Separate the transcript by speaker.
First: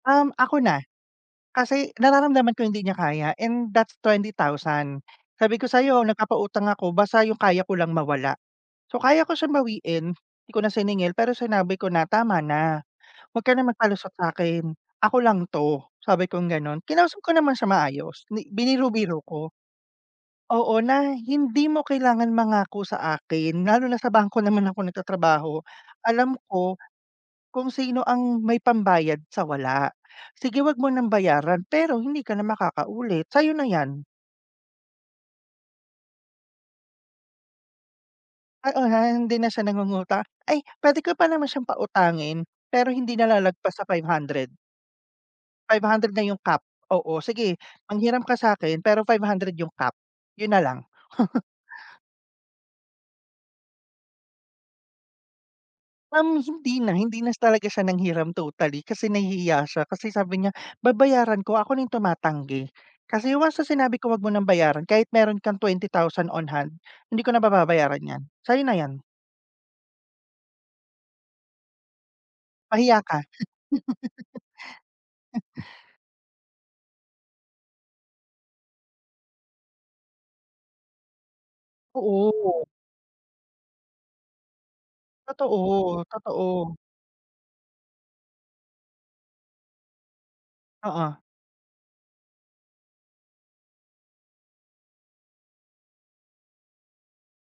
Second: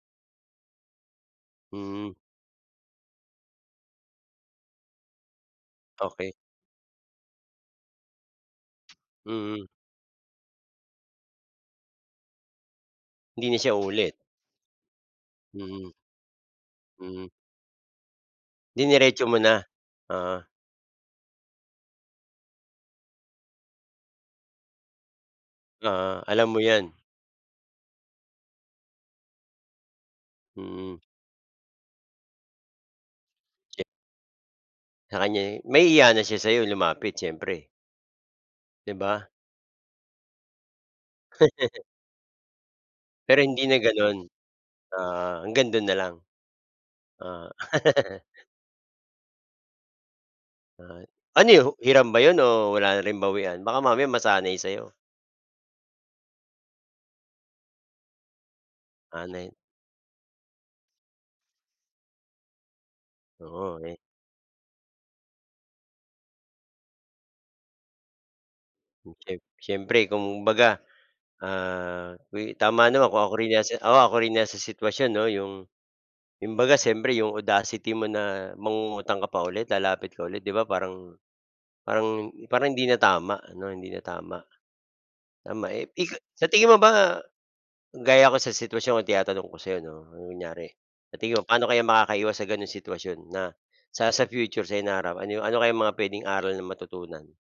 Speaker 1: Um, ako na. Kasi
Speaker 2: Hmm.
Speaker 1: nararamdaman ko hindi niya kaya, and that's 20,000. Sabi ko sa'yo
Speaker 2: Okey.
Speaker 1: nagpapautang ako basta yung kaya ko lang mawala. So, kaya ko siyang
Speaker 2: Mm.
Speaker 1: bawiin, hindi ko na siningil. Pero sinabi ko na tama na, huwag
Speaker 2: Hindi
Speaker 1: ka
Speaker 2: na
Speaker 1: na
Speaker 2: siya
Speaker 1: magpalusot
Speaker 2: uulit.
Speaker 1: sa'kin. Ako lang 'to
Speaker 2: Mm.
Speaker 1: sabi kong gano'n, kinausap
Speaker 2: Mm.
Speaker 1: ko naman siya maayos, 'di biniro-biro
Speaker 2: Dineretso mo
Speaker 1: ko.
Speaker 2: na. Oo.
Speaker 1: Oo na, hindi mo kailangan mangako sa akin, lalo na sa bangko naman ako nagtatrabaho.
Speaker 2: Oo,
Speaker 1: Alam
Speaker 2: alam mo
Speaker 1: ko,
Speaker 2: 'yan.
Speaker 1: kung sino ang may pambayad, sa wala. Sige, 'wag mo
Speaker 2: Mm.
Speaker 1: ng bayaran pero hindi ka na makakaulit, sa'yo na
Speaker 2: Check.
Speaker 1: 'yan.
Speaker 2: Sa kanya, eh. Mahihiya na siya sa'yo lumapit, siyempre.
Speaker 1: Oo,
Speaker 2: 'Di
Speaker 1: ha, na
Speaker 2: ba.
Speaker 1: hindi na siya nangungutang. Ay, puwede ko pa naman siyang pautangin pero hindi na
Speaker 2: Pero hindi
Speaker 1: lalagpas
Speaker 2: na
Speaker 1: sa five
Speaker 2: gano'n.
Speaker 1: hundred.
Speaker 2: Ah, hanggang
Speaker 1: five
Speaker 2: dun na
Speaker 1: hundred
Speaker 2: lang.
Speaker 1: na yung cap. Oo,
Speaker 2: Ah.
Speaker 1: sige manghiram ka sa'kin pero 500 yung cap, yun na lang.
Speaker 2: Ah, ano 'yon? hiram ba 'yon o wala na rin bawian? Baka mamaya masanay sa'yo.
Speaker 1: Um, hindi na hindi na s talaga siya nanghiram totally kasi
Speaker 2: Aanohin.
Speaker 1: nahihiya siya. Kasi sabi niya babayaran ko, ako na tumatanggi. Kasi once na
Speaker 2: Oo.
Speaker 1: sinabi ko 'wag mo ng bayaran, kahit meron kang 20,000 on hand, hindi ko na pababayaran 'yan. Sa'yo na 'yan.
Speaker 2: Hmm, siyem siyempre kung baga, ah, wi tama
Speaker 1: Mahiya
Speaker 2: naman
Speaker 1: ka.
Speaker 2: kung ako rin 'yan si oo, ako rin 'yan sa sitwasyon 'no, yung yung baga siyempre, yung audacity mo na mangungutang ka pa ulit, lalapit ka ulit, 'di ba parang parang
Speaker 1: Oo.
Speaker 2: parang hindi na tama 'no, hindi na tama. Tama, eh,
Speaker 1: Totoo,
Speaker 2: ika sa tingin
Speaker 1: totoo.
Speaker 2: mo ba, gaya ko sa sitwasyon ko tinatanong ko sa'yo 'no, kung kunyari,
Speaker 1: Oo.
Speaker 2: pati yun, paano kaya makakaiwas sa gano'ng sitwasyon na sa sa future, sa hinaharap, ano ano kayang mga puwedeng aral na matutunan?